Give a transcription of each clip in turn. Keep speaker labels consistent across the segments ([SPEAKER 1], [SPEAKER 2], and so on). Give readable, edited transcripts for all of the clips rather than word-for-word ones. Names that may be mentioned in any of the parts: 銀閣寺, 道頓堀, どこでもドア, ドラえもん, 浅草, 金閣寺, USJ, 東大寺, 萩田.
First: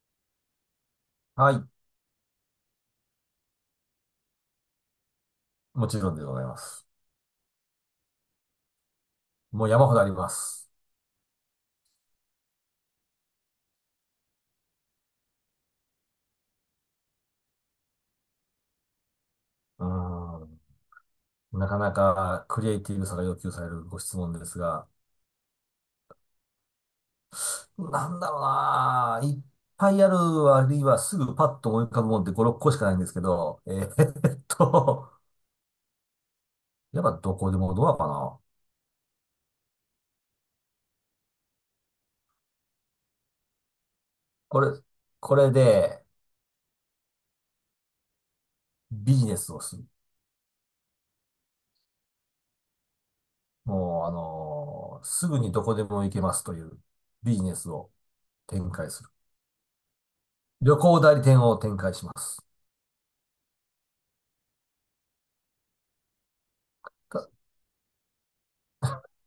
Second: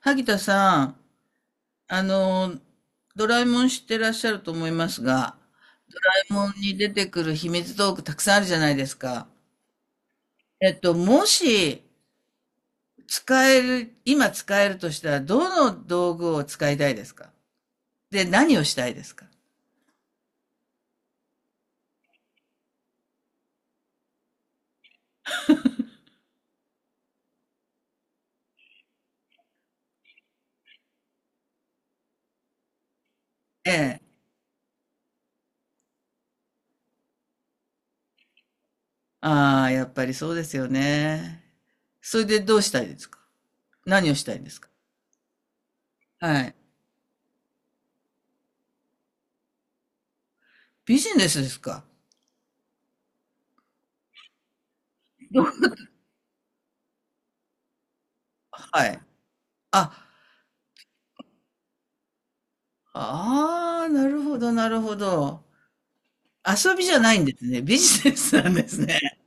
[SPEAKER 1] 萩田さん、
[SPEAKER 2] はい。
[SPEAKER 1] あの、ドラえもん知ってらっしゃると思いますが、
[SPEAKER 2] もちろんでご
[SPEAKER 1] ド
[SPEAKER 2] ざ
[SPEAKER 1] ラ
[SPEAKER 2] い
[SPEAKER 1] えもん
[SPEAKER 2] ま
[SPEAKER 1] に
[SPEAKER 2] す。
[SPEAKER 1] 出てくる秘密道具たくさんあるじゃないですか。
[SPEAKER 2] もう山ほどあります。
[SPEAKER 1] もし使える、今使えるとしたら、どの道具を使いたいですか？で、何をしたいですか？
[SPEAKER 2] うーん。なかなかクリエイティブさが要求されるご質問ですが、なんだろうなぁ。いっぱいある割にはすぐパッと思い浮かぶもんって5、6個しかないんですけど、
[SPEAKER 1] ええ。
[SPEAKER 2] っと、やっぱどこでもドアかな。
[SPEAKER 1] ああ、やっぱりそうですよね。それでどうしたいですか？何をしたいんです
[SPEAKER 2] こ
[SPEAKER 1] か？
[SPEAKER 2] れ、これで
[SPEAKER 1] はい。
[SPEAKER 2] ビジネスをする。
[SPEAKER 1] ビジネスですか？
[SPEAKER 2] もう、すぐ
[SPEAKER 1] どう
[SPEAKER 2] にどこでも行けますというビジネスを展
[SPEAKER 1] は
[SPEAKER 2] 開
[SPEAKER 1] い。
[SPEAKER 2] する。
[SPEAKER 1] あ、
[SPEAKER 2] 旅行代理店を展開します。
[SPEAKER 1] ああ、なるほど、なるほど。遊びじゃないんですね。ビジネスなんですね。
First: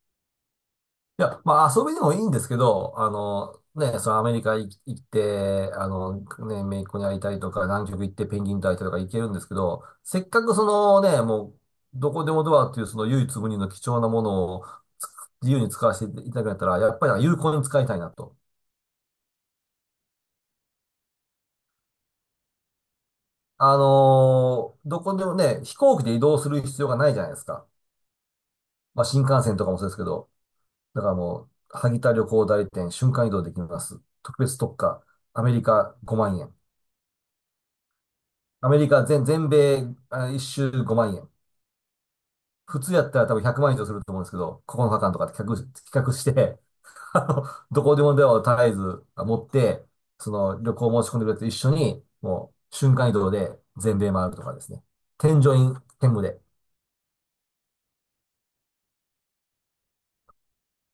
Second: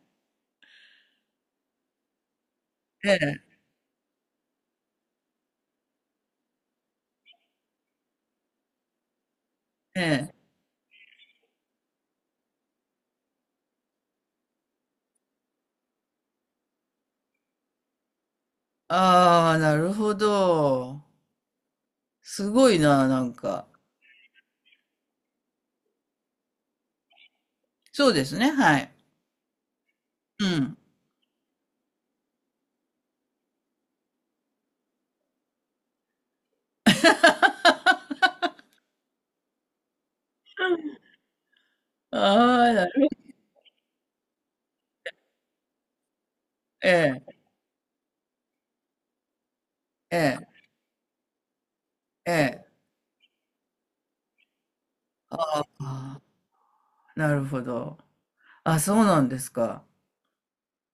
[SPEAKER 2] いや、まあ遊びでもいいんですけど、
[SPEAKER 1] え
[SPEAKER 2] ね、そのアメリカ行って、ね、姪っ子に会いたいとか、南極行ってペンギンと会いたいとか行けるんですけど、
[SPEAKER 1] え、え
[SPEAKER 2] せっ
[SPEAKER 1] え。
[SPEAKER 2] かくそのね、もう、どこでもドアっていうその唯一無二の貴重なものをつ自由に使わせていただくんだったら、やっぱり有効に使いたいなと。
[SPEAKER 1] ああ、なるほど。すごいな、なんか。
[SPEAKER 2] どこでもね、飛行機で移動する必要がないじゃないですか。
[SPEAKER 1] そうですね、はい。
[SPEAKER 2] まあ新幹線とかもそうですけど、
[SPEAKER 1] うん。
[SPEAKER 2] だからもう、萩田旅行代理店瞬間移動できます。特別特価、アメリカ5万円。アメリカ全、全米、あ、一周5万円。
[SPEAKER 1] ああ、
[SPEAKER 2] 普
[SPEAKER 1] な
[SPEAKER 2] 通や
[SPEAKER 1] る、
[SPEAKER 2] ったら多分100万円以上すると思うんですけど、9日間とかって企画して、
[SPEAKER 1] え
[SPEAKER 2] あ
[SPEAKER 1] え、
[SPEAKER 2] の、どこでもドアを絶えず持って、そ
[SPEAKER 1] え
[SPEAKER 2] の旅行申し込んでくれて一緒に、
[SPEAKER 1] え、
[SPEAKER 2] も
[SPEAKER 1] ええ。
[SPEAKER 2] う瞬間移動で全米回るとかですね。添乗
[SPEAKER 1] あ
[SPEAKER 2] 員兼
[SPEAKER 1] あ、
[SPEAKER 2] 務で。
[SPEAKER 1] なるほど。あ、そうなんですか？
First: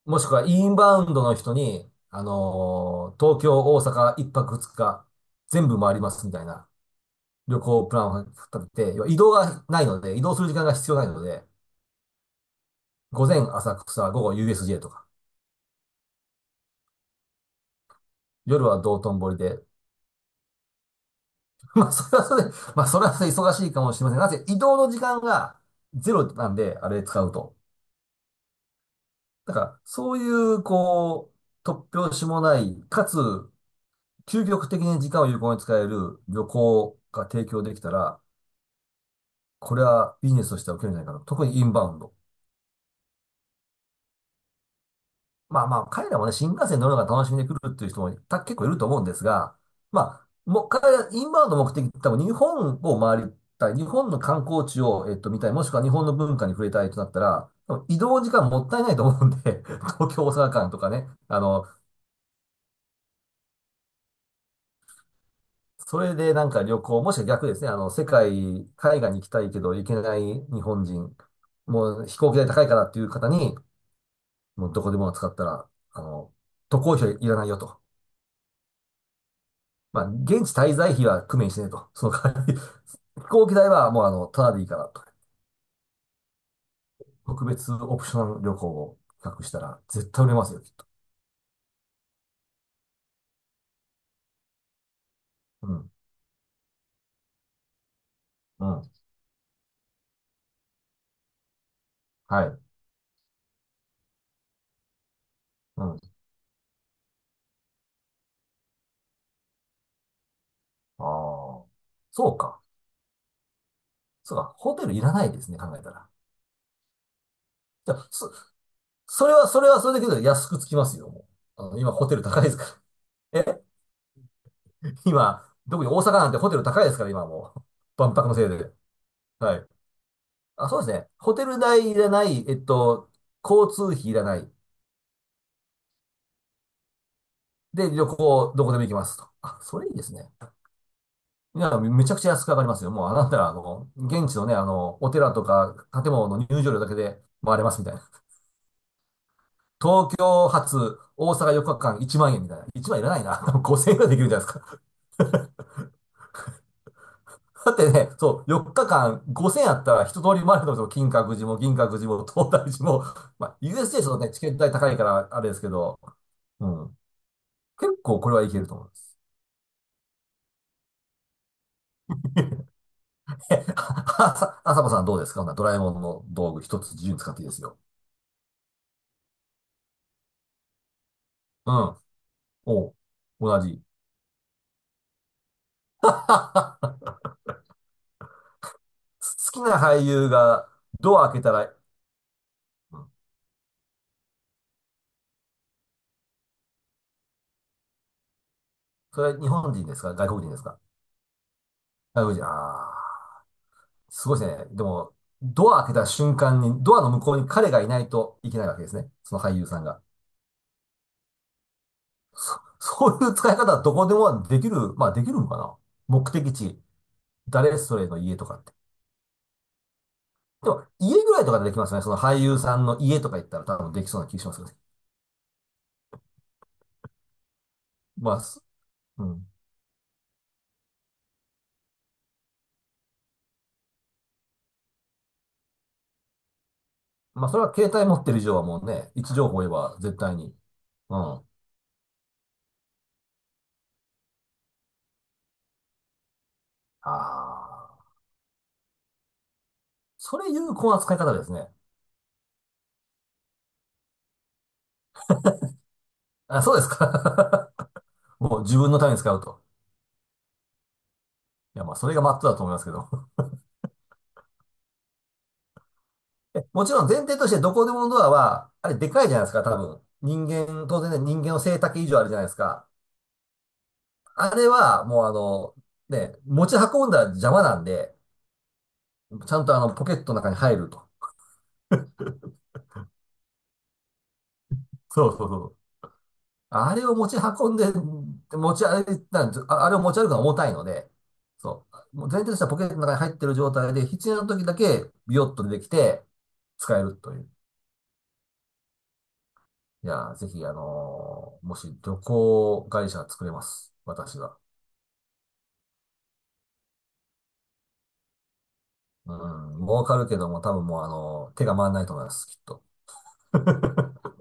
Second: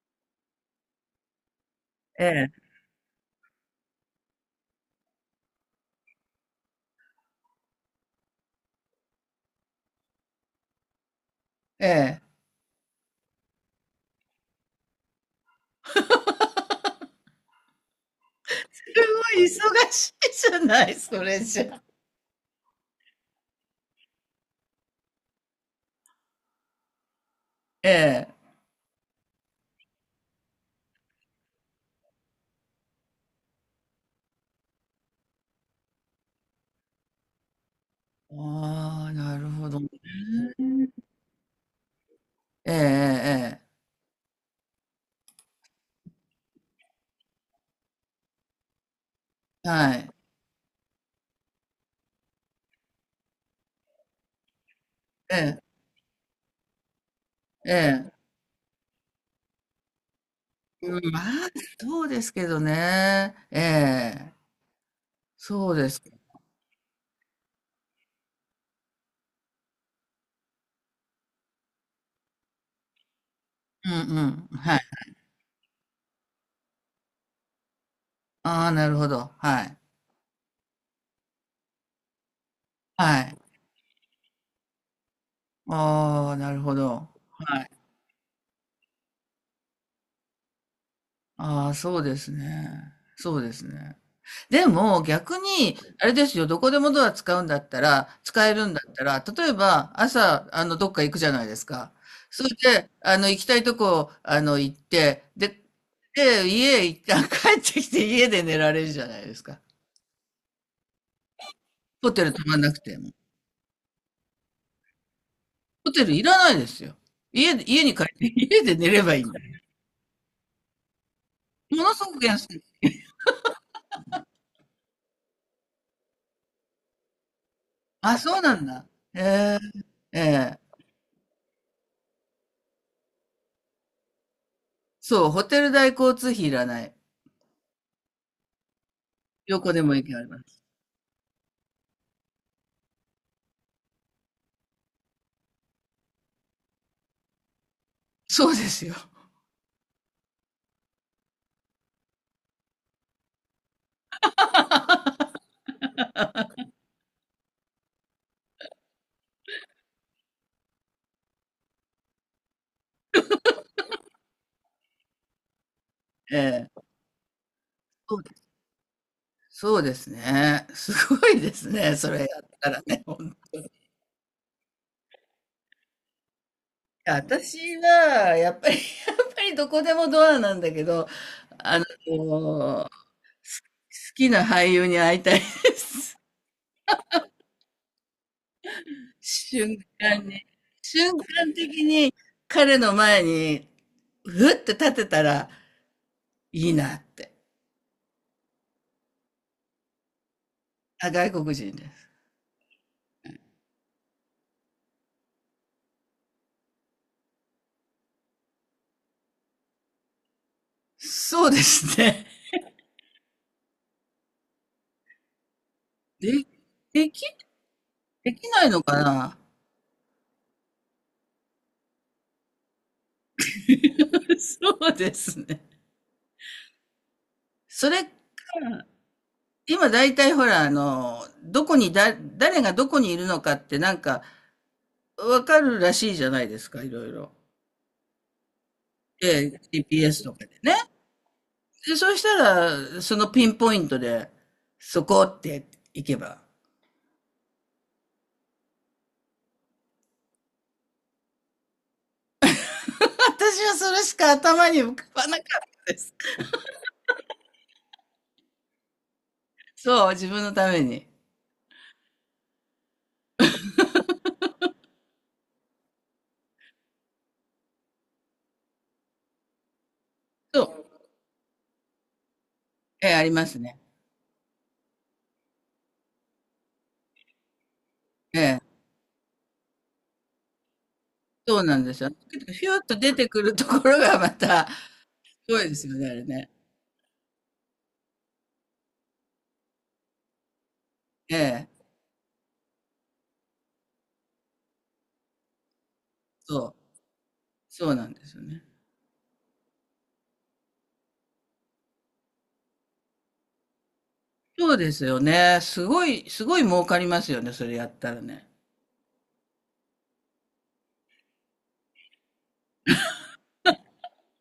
[SPEAKER 2] もしくはインバウンドの人に、
[SPEAKER 1] え
[SPEAKER 2] 東京、大阪、一泊二日、全部回りますみたいな旅行プランを立てて、要は移動がないので、移動する時間が必要ないので、
[SPEAKER 1] え、ええ。
[SPEAKER 2] 午前浅草、午後 USJ とか、夜は
[SPEAKER 1] す
[SPEAKER 2] 道頓堀
[SPEAKER 1] ごい
[SPEAKER 2] で。
[SPEAKER 1] 忙しいじゃない、それじ ゃ。
[SPEAKER 2] まあ、それはそれで、まあ、それはそれで忙しいかもしれませんなぜ移動の時間がゼロなんで、あれ使うと。
[SPEAKER 1] ええ。
[SPEAKER 2] だから、そういう、こう、突拍子もない、かつ、究極的に時間を有効に使える旅行が提供できたら、
[SPEAKER 1] ああ、なるほ
[SPEAKER 2] こ
[SPEAKER 1] ど
[SPEAKER 2] れ
[SPEAKER 1] ね。
[SPEAKER 2] はビジネスとしては受けるんじゃないかな。特にインバウンド。
[SPEAKER 1] ええ、え
[SPEAKER 2] まあまあ、彼らもね、新幹線乗るのが楽しみで来るっていう人もた結構いると思うんですが、
[SPEAKER 1] え、ええ。はい。
[SPEAKER 2] まあ、もう彼ら、インバウンドの目的って多分日本を回りたい、日本の観光地を、
[SPEAKER 1] え
[SPEAKER 2] 見たい、
[SPEAKER 1] え、
[SPEAKER 2] もしくは日本の文化に触れたいとなったら、
[SPEAKER 1] え
[SPEAKER 2] 多分移
[SPEAKER 1] え。
[SPEAKER 2] 動時間もったいないと思うんで、東京、大阪間とか
[SPEAKER 1] う
[SPEAKER 2] ね、
[SPEAKER 1] ん、まあ、そうですけどね。ええ、そうで
[SPEAKER 2] そ
[SPEAKER 1] す。
[SPEAKER 2] れでなんか旅行、もしくは逆ですね、世界、海外に行きたいけど行けない日本人、もう飛行機代高いからっていう方に、
[SPEAKER 1] うん、うん。
[SPEAKER 2] もう
[SPEAKER 1] はい。
[SPEAKER 2] どこでも使ったら、あの、渡航費はいらないよと。
[SPEAKER 1] ああ、なるほど。はい。
[SPEAKER 2] まあ、現地滞在費は工面してねと。その代わり、
[SPEAKER 1] は
[SPEAKER 2] 飛
[SPEAKER 1] い。
[SPEAKER 2] 行機代はもうただでいいからと。
[SPEAKER 1] ああ、なるほど。
[SPEAKER 2] 特
[SPEAKER 1] はい。
[SPEAKER 2] 別オプション旅行を企画したら絶対売れますよ、きっと。
[SPEAKER 1] ああ、そうですね。そうですね。でも、逆
[SPEAKER 2] う
[SPEAKER 1] に、
[SPEAKER 2] ん。
[SPEAKER 1] あれですよ、どこでもドア使うんだったら、使え
[SPEAKER 2] う
[SPEAKER 1] るんだ
[SPEAKER 2] ん。
[SPEAKER 1] ったら、例えば、朝、どっか行くじゃないですか。
[SPEAKER 2] は
[SPEAKER 1] それ
[SPEAKER 2] い。
[SPEAKER 1] で、行きたいとこ、行って、で、
[SPEAKER 2] うん。
[SPEAKER 1] で、家へ一旦帰ってきて、家で寝られるじゃないですか。
[SPEAKER 2] ああ。
[SPEAKER 1] ホテル
[SPEAKER 2] そう
[SPEAKER 1] 泊まん
[SPEAKER 2] か。
[SPEAKER 1] なくても。
[SPEAKER 2] そうか。ホテルいらないですね、考えた
[SPEAKER 1] ホテ
[SPEAKER 2] ら。
[SPEAKER 1] ルいらないですよ。家で、家
[SPEAKER 2] じ
[SPEAKER 1] に
[SPEAKER 2] ゃ
[SPEAKER 1] 帰っ
[SPEAKER 2] あ、
[SPEAKER 1] て、
[SPEAKER 2] そ、
[SPEAKER 1] 家で寝ればいいんだ。
[SPEAKER 2] それはそれだけど安くつきますよ、もう。
[SPEAKER 1] も
[SPEAKER 2] 今
[SPEAKER 1] のす
[SPEAKER 2] ホ
[SPEAKER 1] ご
[SPEAKER 2] テル
[SPEAKER 1] く
[SPEAKER 2] 高い
[SPEAKER 1] 安
[SPEAKER 2] です
[SPEAKER 1] い。
[SPEAKER 2] から。今、特に大阪なんてホテル高いですから、今もう。万
[SPEAKER 1] あ、
[SPEAKER 2] 博の
[SPEAKER 1] そう
[SPEAKER 2] せい
[SPEAKER 1] なん
[SPEAKER 2] で。
[SPEAKER 1] だ。
[SPEAKER 2] は
[SPEAKER 1] え
[SPEAKER 2] い。
[SPEAKER 1] え、え
[SPEAKER 2] あ、
[SPEAKER 1] え、
[SPEAKER 2] そうですね。ホテル代いらない、交通費いらない。
[SPEAKER 1] そう、ホテル代交通費いらない。
[SPEAKER 2] で、旅行、どこでも行きますと。
[SPEAKER 1] ど
[SPEAKER 2] あ、
[SPEAKER 1] こ
[SPEAKER 2] そ
[SPEAKER 1] で
[SPEAKER 2] れい
[SPEAKER 1] も
[SPEAKER 2] いで
[SPEAKER 1] 行け
[SPEAKER 2] すね。
[SPEAKER 1] ます。
[SPEAKER 2] いや、めちゃくちゃ安く上がりますよ。もう、あなたら、現地のね、お寺とか建物の入場料だけで回れますみたいな。
[SPEAKER 1] そうですよ。
[SPEAKER 2] 東京発、大阪4日間1万円みたいな。1万円いらないな。5000円ぐらいできるんじゃないですか。だってね、そう、4日間5000円あったら一通り回れるのと、金閣寺も銀閣寺も東大寺も、まあ、USJ ちょね、チケット代高いからあれですけど、
[SPEAKER 1] え
[SPEAKER 2] う
[SPEAKER 1] え、
[SPEAKER 2] ん。結
[SPEAKER 1] そ
[SPEAKER 2] 構
[SPEAKER 1] う
[SPEAKER 2] こ
[SPEAKER 1] で
[SPEAKER 2] れはい
[SPEAKER 1] す、
[SPEAKER 2] けると思います。
[SPEAKER 1] そうですね。すごいですね。それやったらね。ほん
[SPEAKER 2] え、
[SPEAKER 1] と、
[SPEAKER 2] ああさ、あさこさんどうですか？ほなドラえもんの道具一つ自由に使っていいですよ。
[SPEAKER 1] 私は、やっぱり、やっぱりどこでもドアなんだけど、
[SPEAKER 2] う
[SPEAKER 1] あ
[SPEAKER 2] ん。お
[SPEAKER 1] の、
[SPEAKER 2] う、同じ。
[SPEAKER 1] 好きな俳優に会いたいで す。
[SPEAKER 2] 好き
[SPEAKER 1] 瞬
[SPEAKER 2] な俳
[SPEAKER 1] 間
[SPEAKER 2] 優
[SPEAKER 1] に、
[SPEAKER 2] が
[SPEAKER 1] 瞬
[SPEAKER 2] ドア開けた
[SPEAKER 1] 間
[SPEAKER 2] ら、
[SPEAKER 1] 的に彼の
[SPEAKER 2] うん、
[SPEAKER 1] 前に、ふって立てたらいいなって。
[SPEAKER 2] それは日本人ですか？外国人ですか？
[SPEAKER 1] あ、外国人で
[SPEAKER 2] 外国人。ああ、すごいですね。でも、ドア開けた瞬間に、ドアの向こうに彼がいないといけないわけですね。その俳優さんが。
[SPEAKER 1] す。そうですね。
[SPEAKER 2] そういう使い方はどこでもできる、まあできるのかな？目
[SPEAKER 1] で、
[SPEAKER 2] 的地、
[SPEAKER 1] でき、
[SPEAKER 2] 誰それの
[SPEAKER 1] で
[SPEAKER 2] 家と
[SPEAKER 1] き
[SPEAKER 2] かっ
[SPEAKER 1] ない
[SPEAKER 2] て。
[SPEAKER 1] のかな。
[SPEAKER 2] でも、家ぐらいとかでできますよね。その俳優さんの家とか行ったら多分できそうな気 がしますよね。
[SPEAKER 1] そうですね。それか、
[SPEAKER 2] まあ、うん。
[SPEAKER 1] 今大体ほら、どこにだ、誰がどこにいるのかってなんかわかるらしいじゃないですか、いろいろ。
[SPEAKER 2] まあ、それは携帯持ってる以上はもうね、位
[SPEAKER 1] え
[SPEAKER 2] 置情
[SPEAKER 1] え、
[SPEAKER 2] 報を言えば絶
[SPEAKER 1] GPS と
[SPEAKER 2] 対
[SPEAKER 1] か
[SPEAKER 2] に。
[SPEAKER 1] でね。
[SPEAKER 2] うん。あ
[SPEAKER 1] で、そうしたら、そのピンポイントで、そこって行けば。
[SPEAKER 2] あ。それ有効な使い方ですね。
[SPEAKER 1] 私はそれしか頭に浮かばなかったです。
[SPEAKER 2] あ、そうですか。もう自分のために使うと。
[SPEAKER 1] そう、自分のために。
[SPEAKER 2] いや、まあ、それがマットだと思いますけど。もちろん前提としてどこでものドアは、あれでかいじゃないですか、多分。人
[SPEAKER 1] そう。
[SPEAKER 2] 間、当然ね、人間の背丈以上あるじゃないですか。
[SPEAKER 1] ええ、ありますね。
[SPEAKER 2] あれは、もうね、持ち運んだら邪魔なんで、
[SPEAKER 1] ええ。
[SPEAKER 2] ちゃんとポケットの中に入ると。
[SPEAKER 1] そうなんですよ。けどひゅっと出てくるところがまた、
[SPEAKER 2] そうそう
[SPEAKER 1] す
[SPEAKER 2] そ
[SPEAKER 1] ごいで
[SPEAKER 2] う。
[SPEAKER 1] すよね、あれね。
[SPEAKER 2] あれを持ち運んで、持ち歩いたんですああれを持ち歩くのは重たいので、
[SPEAKER 1] ええ、
[SPEAKER 2] そう。もう前提としてはポケットの中に入ってる状態で、必要な時だけビヨッと出てきて、
[SPEAKER 1] そう。
[SPEAKER 2] 使えるという。
[SPEAKER 1] そうなんですよね。
[SPEAKER 2] いやー、ぜひ、もし旅行会社作れます。私は。
[SPEAKER 1] そうですよね。すごい、すごい儲かりますよね、それやったらね。
[SPEAKER 2] うん、儲かるけども、多分もう、手が回らないと思います、きっと。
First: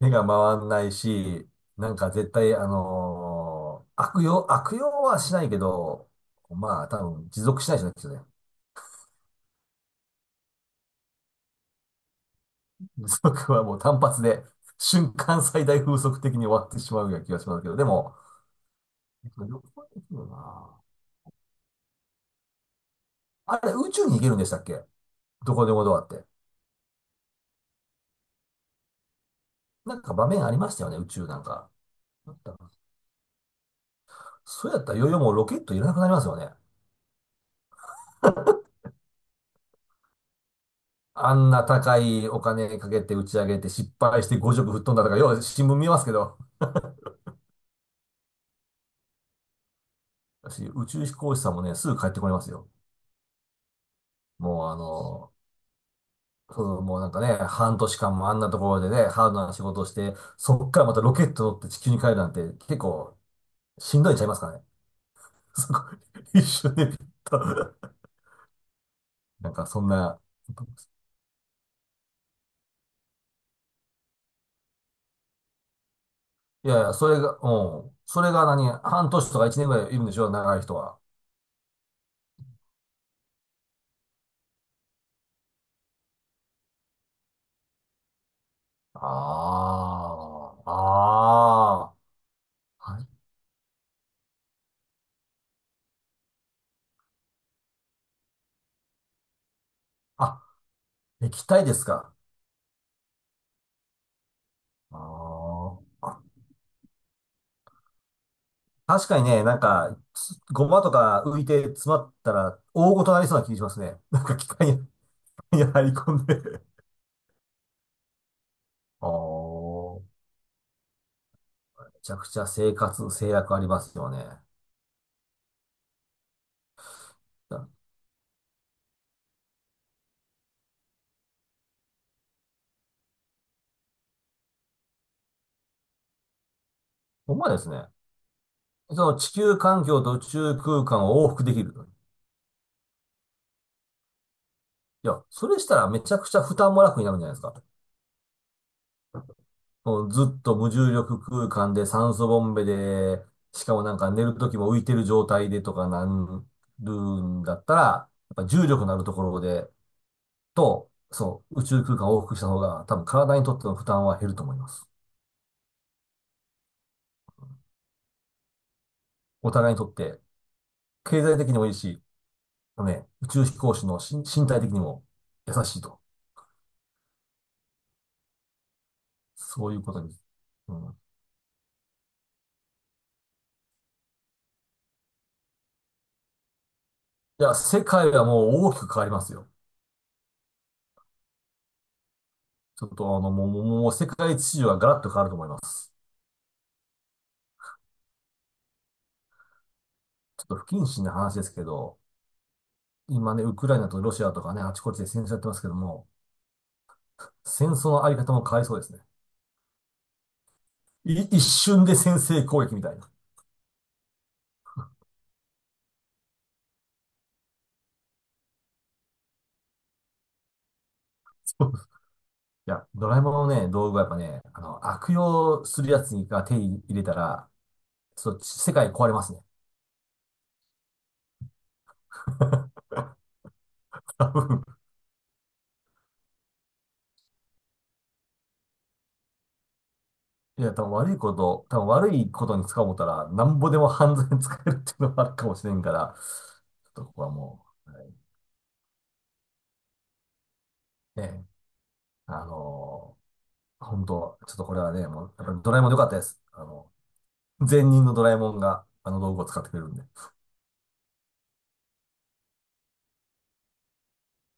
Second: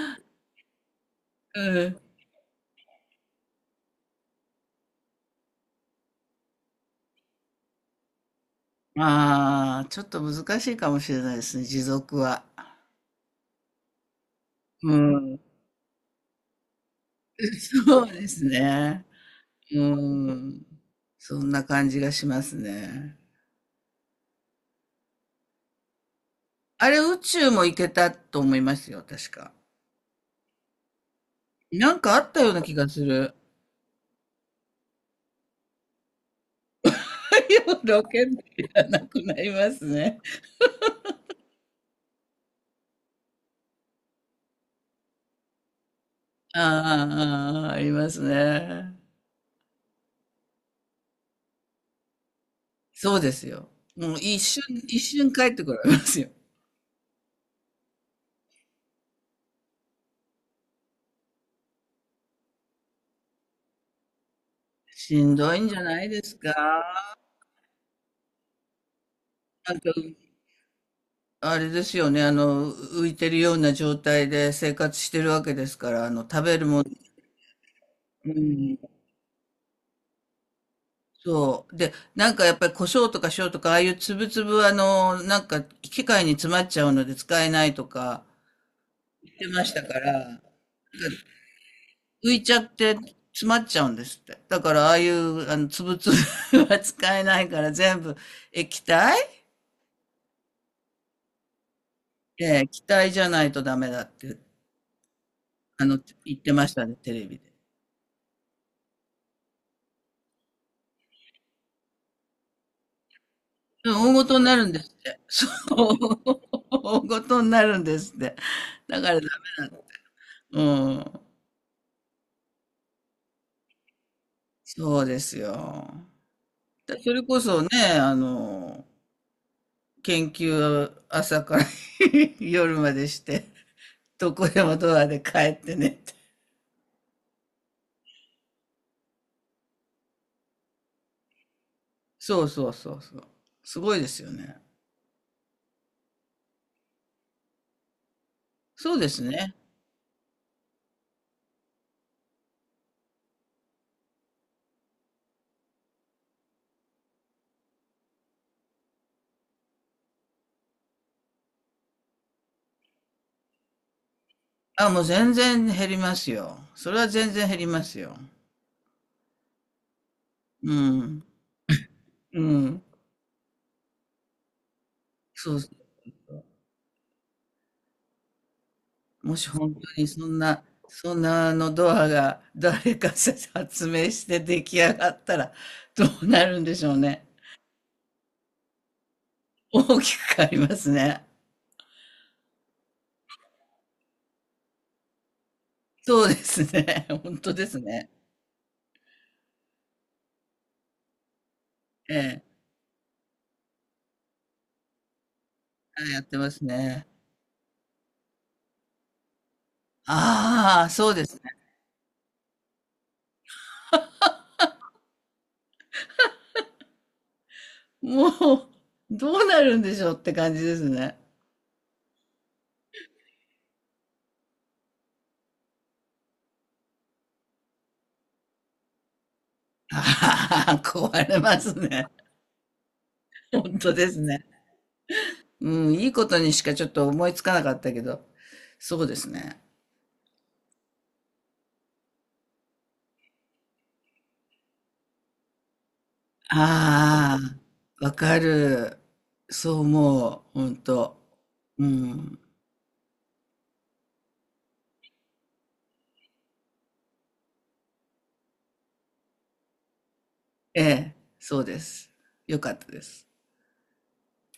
[SPEAKER 2] 手が回んないし、
[SPEAKER 1] う
[SPEAKER 2] なん
[SPEAKER 1] ん。
[SPEAKER 2] か絶対、悪用はしないけど、まあ、多分持続しないじゃないですよね。
[SPEAKER 1] ああ、ちょっと難しいかもしれないですね、持続は。
[SPEAKER 2] 風速はもう単発で、
[SPEAKER 1] う
[SPEAKER 2] 瞬
[SPEAKER 1] ん。
[SPEAKER 2] 間最大風速的に終わってしまうような気がしますけど、で
[SPEAKER 1] そう
[SPEAKER 2] も、
[SPEAKER 1] ですね。
[SPEAKER 2] 旅
[SPEAKER 1] う
[SPEAKER 2] 行
[SPEAKER 1] ー
[SPEAKER 2] できる
[SPEAKER 1] ん。
[SPEAKER 2] な。
[SPEAKER 1] そんな感じがしますね。
[SPEAKER 2] あれ、宇宙に行けるんでしたっけ？どこでもドアって。
[SPEAKER 1] あれ、宇宙も行けたと思いますよ、確か。
[SPEAKER 2] なんか場面ありましたよね、宇宙なんか。
[SPEAKER 1] なんかあ
[SPEAKER 2] あ
[SPEAKER 1] っ
[SPEAKER 2] っ
[SPEAKER 1] た
[SPEAKER 2] た
[SPEAKER 1] ような
[SPEAKER 2] かな？
[SPEAKER 1] 気がする。
[SPEAKER 2] そうやったらいよいよもうロケットいらなくなりますよね。
[SPEAKER 1] 太陽の権じゃなくなりますね。
[SPEAKER 2] あんな高いお金かけて打ち上げて失敗して5色吹っ飛んだとか、よは新聞見ますけど、
[SPEAKER 1] ああ、ああ、ありますね。
[SPEAKER 2] 私、宇宙飛行士さんもね、すぐ帰ってこれますよ。
[SPEAKER 1] そうですよ。もう一瞬、
[SPEAKER 2] もう
[SPEAKER 1] 一瞬帰ってこられますよ。
[SPEAKER 2] そう、もうなんかね、半年間もあんなところでね、ハードな仕事をして、そっからまたロケット乗って地球に帰るなんて結構しんどいんちゃいますかね。
[SPEAKER 1] しん どいん
[SPEAKER 2] そ
[SPEAKER 1] じ
[SPEAKER 2] こ、
[SPEAKER 1] ゃないで す
[SPEAKER 2] 一緒
[SPEAKER 1] か。
[SPEAKER 2] に。なんか
[SPEAKER 1] なん
[SPEAKER 2] そん
[SPEAKER 1] か、
[SPEAKER 2] な、
[SPEAKER 1] あれですよね。浮いてるような状態で生活してるわけですから、食べる
[SPEAKER 2] いや
[SPEAKER 1] も
[SPEAKER 2] い
[SPEAKER 1] の、
[SPEAKER 2] や、それが、うん。そ
[SPEAKER 1] う
[SPEAKER 2] れが何、
[SPEAKER 1] ん、
[SPEAKER 2] 半年とか一年ぐらいいるんでしょ、長い人は。
[SPEAKER 1] そう。で、なんかやっぱり胡椒とか塩とか、ああいう粒々はなんか機械に詰まっちゃうので使えないとか言ってま
[SPEAKER 2] あ
[SPEAKER 1] したから、
[SPEAKER 2] あ、ああ、
[SPEAKER 1] 浮いちゃって
[SPEAKER 2] はい。
[SPEAKER 1] 詰まっちゃうんですって。だからああいうあの粒々は 使えないから全部液体、
[SPEAKER 2] あ、液体ですか。
[SPEAKER 1] ええ、気体じゃないとダメだって、
[SPEAKER 2] あ
[SPEAKER 1] あ
[SPEAKER 2] あ。
[SPEAKER 1] の、言ってましたね、テレビで。
[SPEAKER 2] 確かにね、なんか、つごまとか浮いて詰まったら、大ごとなりそうな気がし
[SPEAKER 1] うん、
[SPEAKER 2] ますね。な
[SPEAKER 1] 大
[SPEAKER 2] んか
[SPEAKER 1] 事に
[SPEAKER 2] 機
[SPEAKER 1] なるん
[SPEAKER 2] 械
[SPEAKER 1] で
[SPEAKER 2] に
[SPEAKER 1] すって。そ
[SPEAKER 2] に入 り込んで。
[SPEAKER 1] う。大事になるんですって。だ
[SPEAKER 2] あ
[SPEAKER 1] からダメだ。
[SPEAKER 2] ー
[SPEAKER 1] うん。
[SPEAKER 2] めちゃくちゃ生活制約ありますよね。
[SPEAKER 1] そうですよ。だ、それこそ
[SPEAKER 2] だ
[SPEAKER 1] ね、あの、研究を朝から 夜までして、どこでもドアで帰ってねって。
[SPEAKER 2] ほんまですね。その地球環境と宇宙空間を往復できると。い
[SPEAKER 1] そうそうそうそう。すごいですよね。
[SPEAKER 2] や、それしたらめちゃくちゃ負担も楽になるんじゃないですか。
[SPEAKER 1] そうですね。
[SPEAKER 2] もうずっと無重力空間で酸素ボンベで、しかもなんか寝るときも浮いてる状態でとかなるんだったら、やっぱ重力のあるところで、そう、宇宙空間を往復した方が多分体にとっての負担は減ると思います。
[SPEAKER 1] あ、もう全然減りますよ。それは全然減りますよ。
[SPEAKER 2] お互いにとって、
[SPEAKER 1] う
[SPEAKER 2] 経
[SPEAKER 1] ん。
[SPEAKER 2] 済的にもいいし、
[SPEAKER 1] うん。
[SPEAKER 2] のね、宇宙飛行士の身体的にも優
[SPEAKER 1] そうそ
[SPEAKER 2] しいと。
[SPEAKER 1] う。もし
[SPEAKER 2] そ
[SPEAKER 1] 本
[SPEAKER 2] うい
[SPEAKER 1] 当
[SPEAKER 2] うこと
[SPEAKER 1] に
[SPEAKER 2] に。
[SPEAKER 1] そんな、
[SPEAKER 2] うん。
[SPEAKER 1] そんなあのドアが誰かさ発明して出来上がったらどうなるんでしょうね。
[SPEAKER 2] いや、世界はもう大きく変わりますよ。
[SPEAKER 1] 大きく変わりますね。
[SPEAKER 2] ちょっともう、もう、もう世界秩序はガラッと変わると思います。
[SPEAKER 1] そうですね。本当ですね。
[SPEAKER 2] ちょっと不謹慎な話ですけど、
[SPEAKER 1] ええ。
[SPEAKER 2] 今ね、ウクライナとロシアとかね、あちこちで戦争やってますけど
[SPEAKER 1] は
[SPEAKER 2] も、
[SPEAKER 1] い、やってますね。
[SPEAKER 2] 戦争のあり方も変わりそうですね。
[SPEAKER 1] ああ、そうです
[SPEAKER 2] 一
[SPEAKER 1] ね。
[SPEAKER 2] 瞬で先制攻撃みたいな。
[SPEAKER 1] もう、どうなるんでしょうって感じですね。
[SPEAKER 2] そういや、ドラえもんのね、道具はやっぱね、悪用するやつが手に入れたら、そう、世界壊れますね。
[SPEAKER 1] ああ、壊れますね。本当です
[SPEAKER 2] 多
[SPEAKER 1] ね。
[SPEAKER 2] 分
[SPEAKER 1] うん、いいことにしかちょっと思いつかなかったけど、そうですね。
[SPEAKER 2] いや、多分悪いことに使おう思ったら、なんぼでも犯罪に使えるっていうのもあるかもしれんから、ちょっとここは
[SPEAKER 1] あ
[SPEAKER 2] もう、は
[SPEAKER 1] あ、わ
[SPEAKER 2] い、
[SPEAKER 1] かる。そう思う、本当。
[SPEAKER 2] ね、
[SPEAKER 1] うん。
[SPEAKER 2] あの本当、ちょっとこれはね、もう、やっぱりドラえもん良かったです。前任のドラえもんが、あの道具を使ってくれるんで。
[SPEAKER 1] ええ、そうです。よかったです。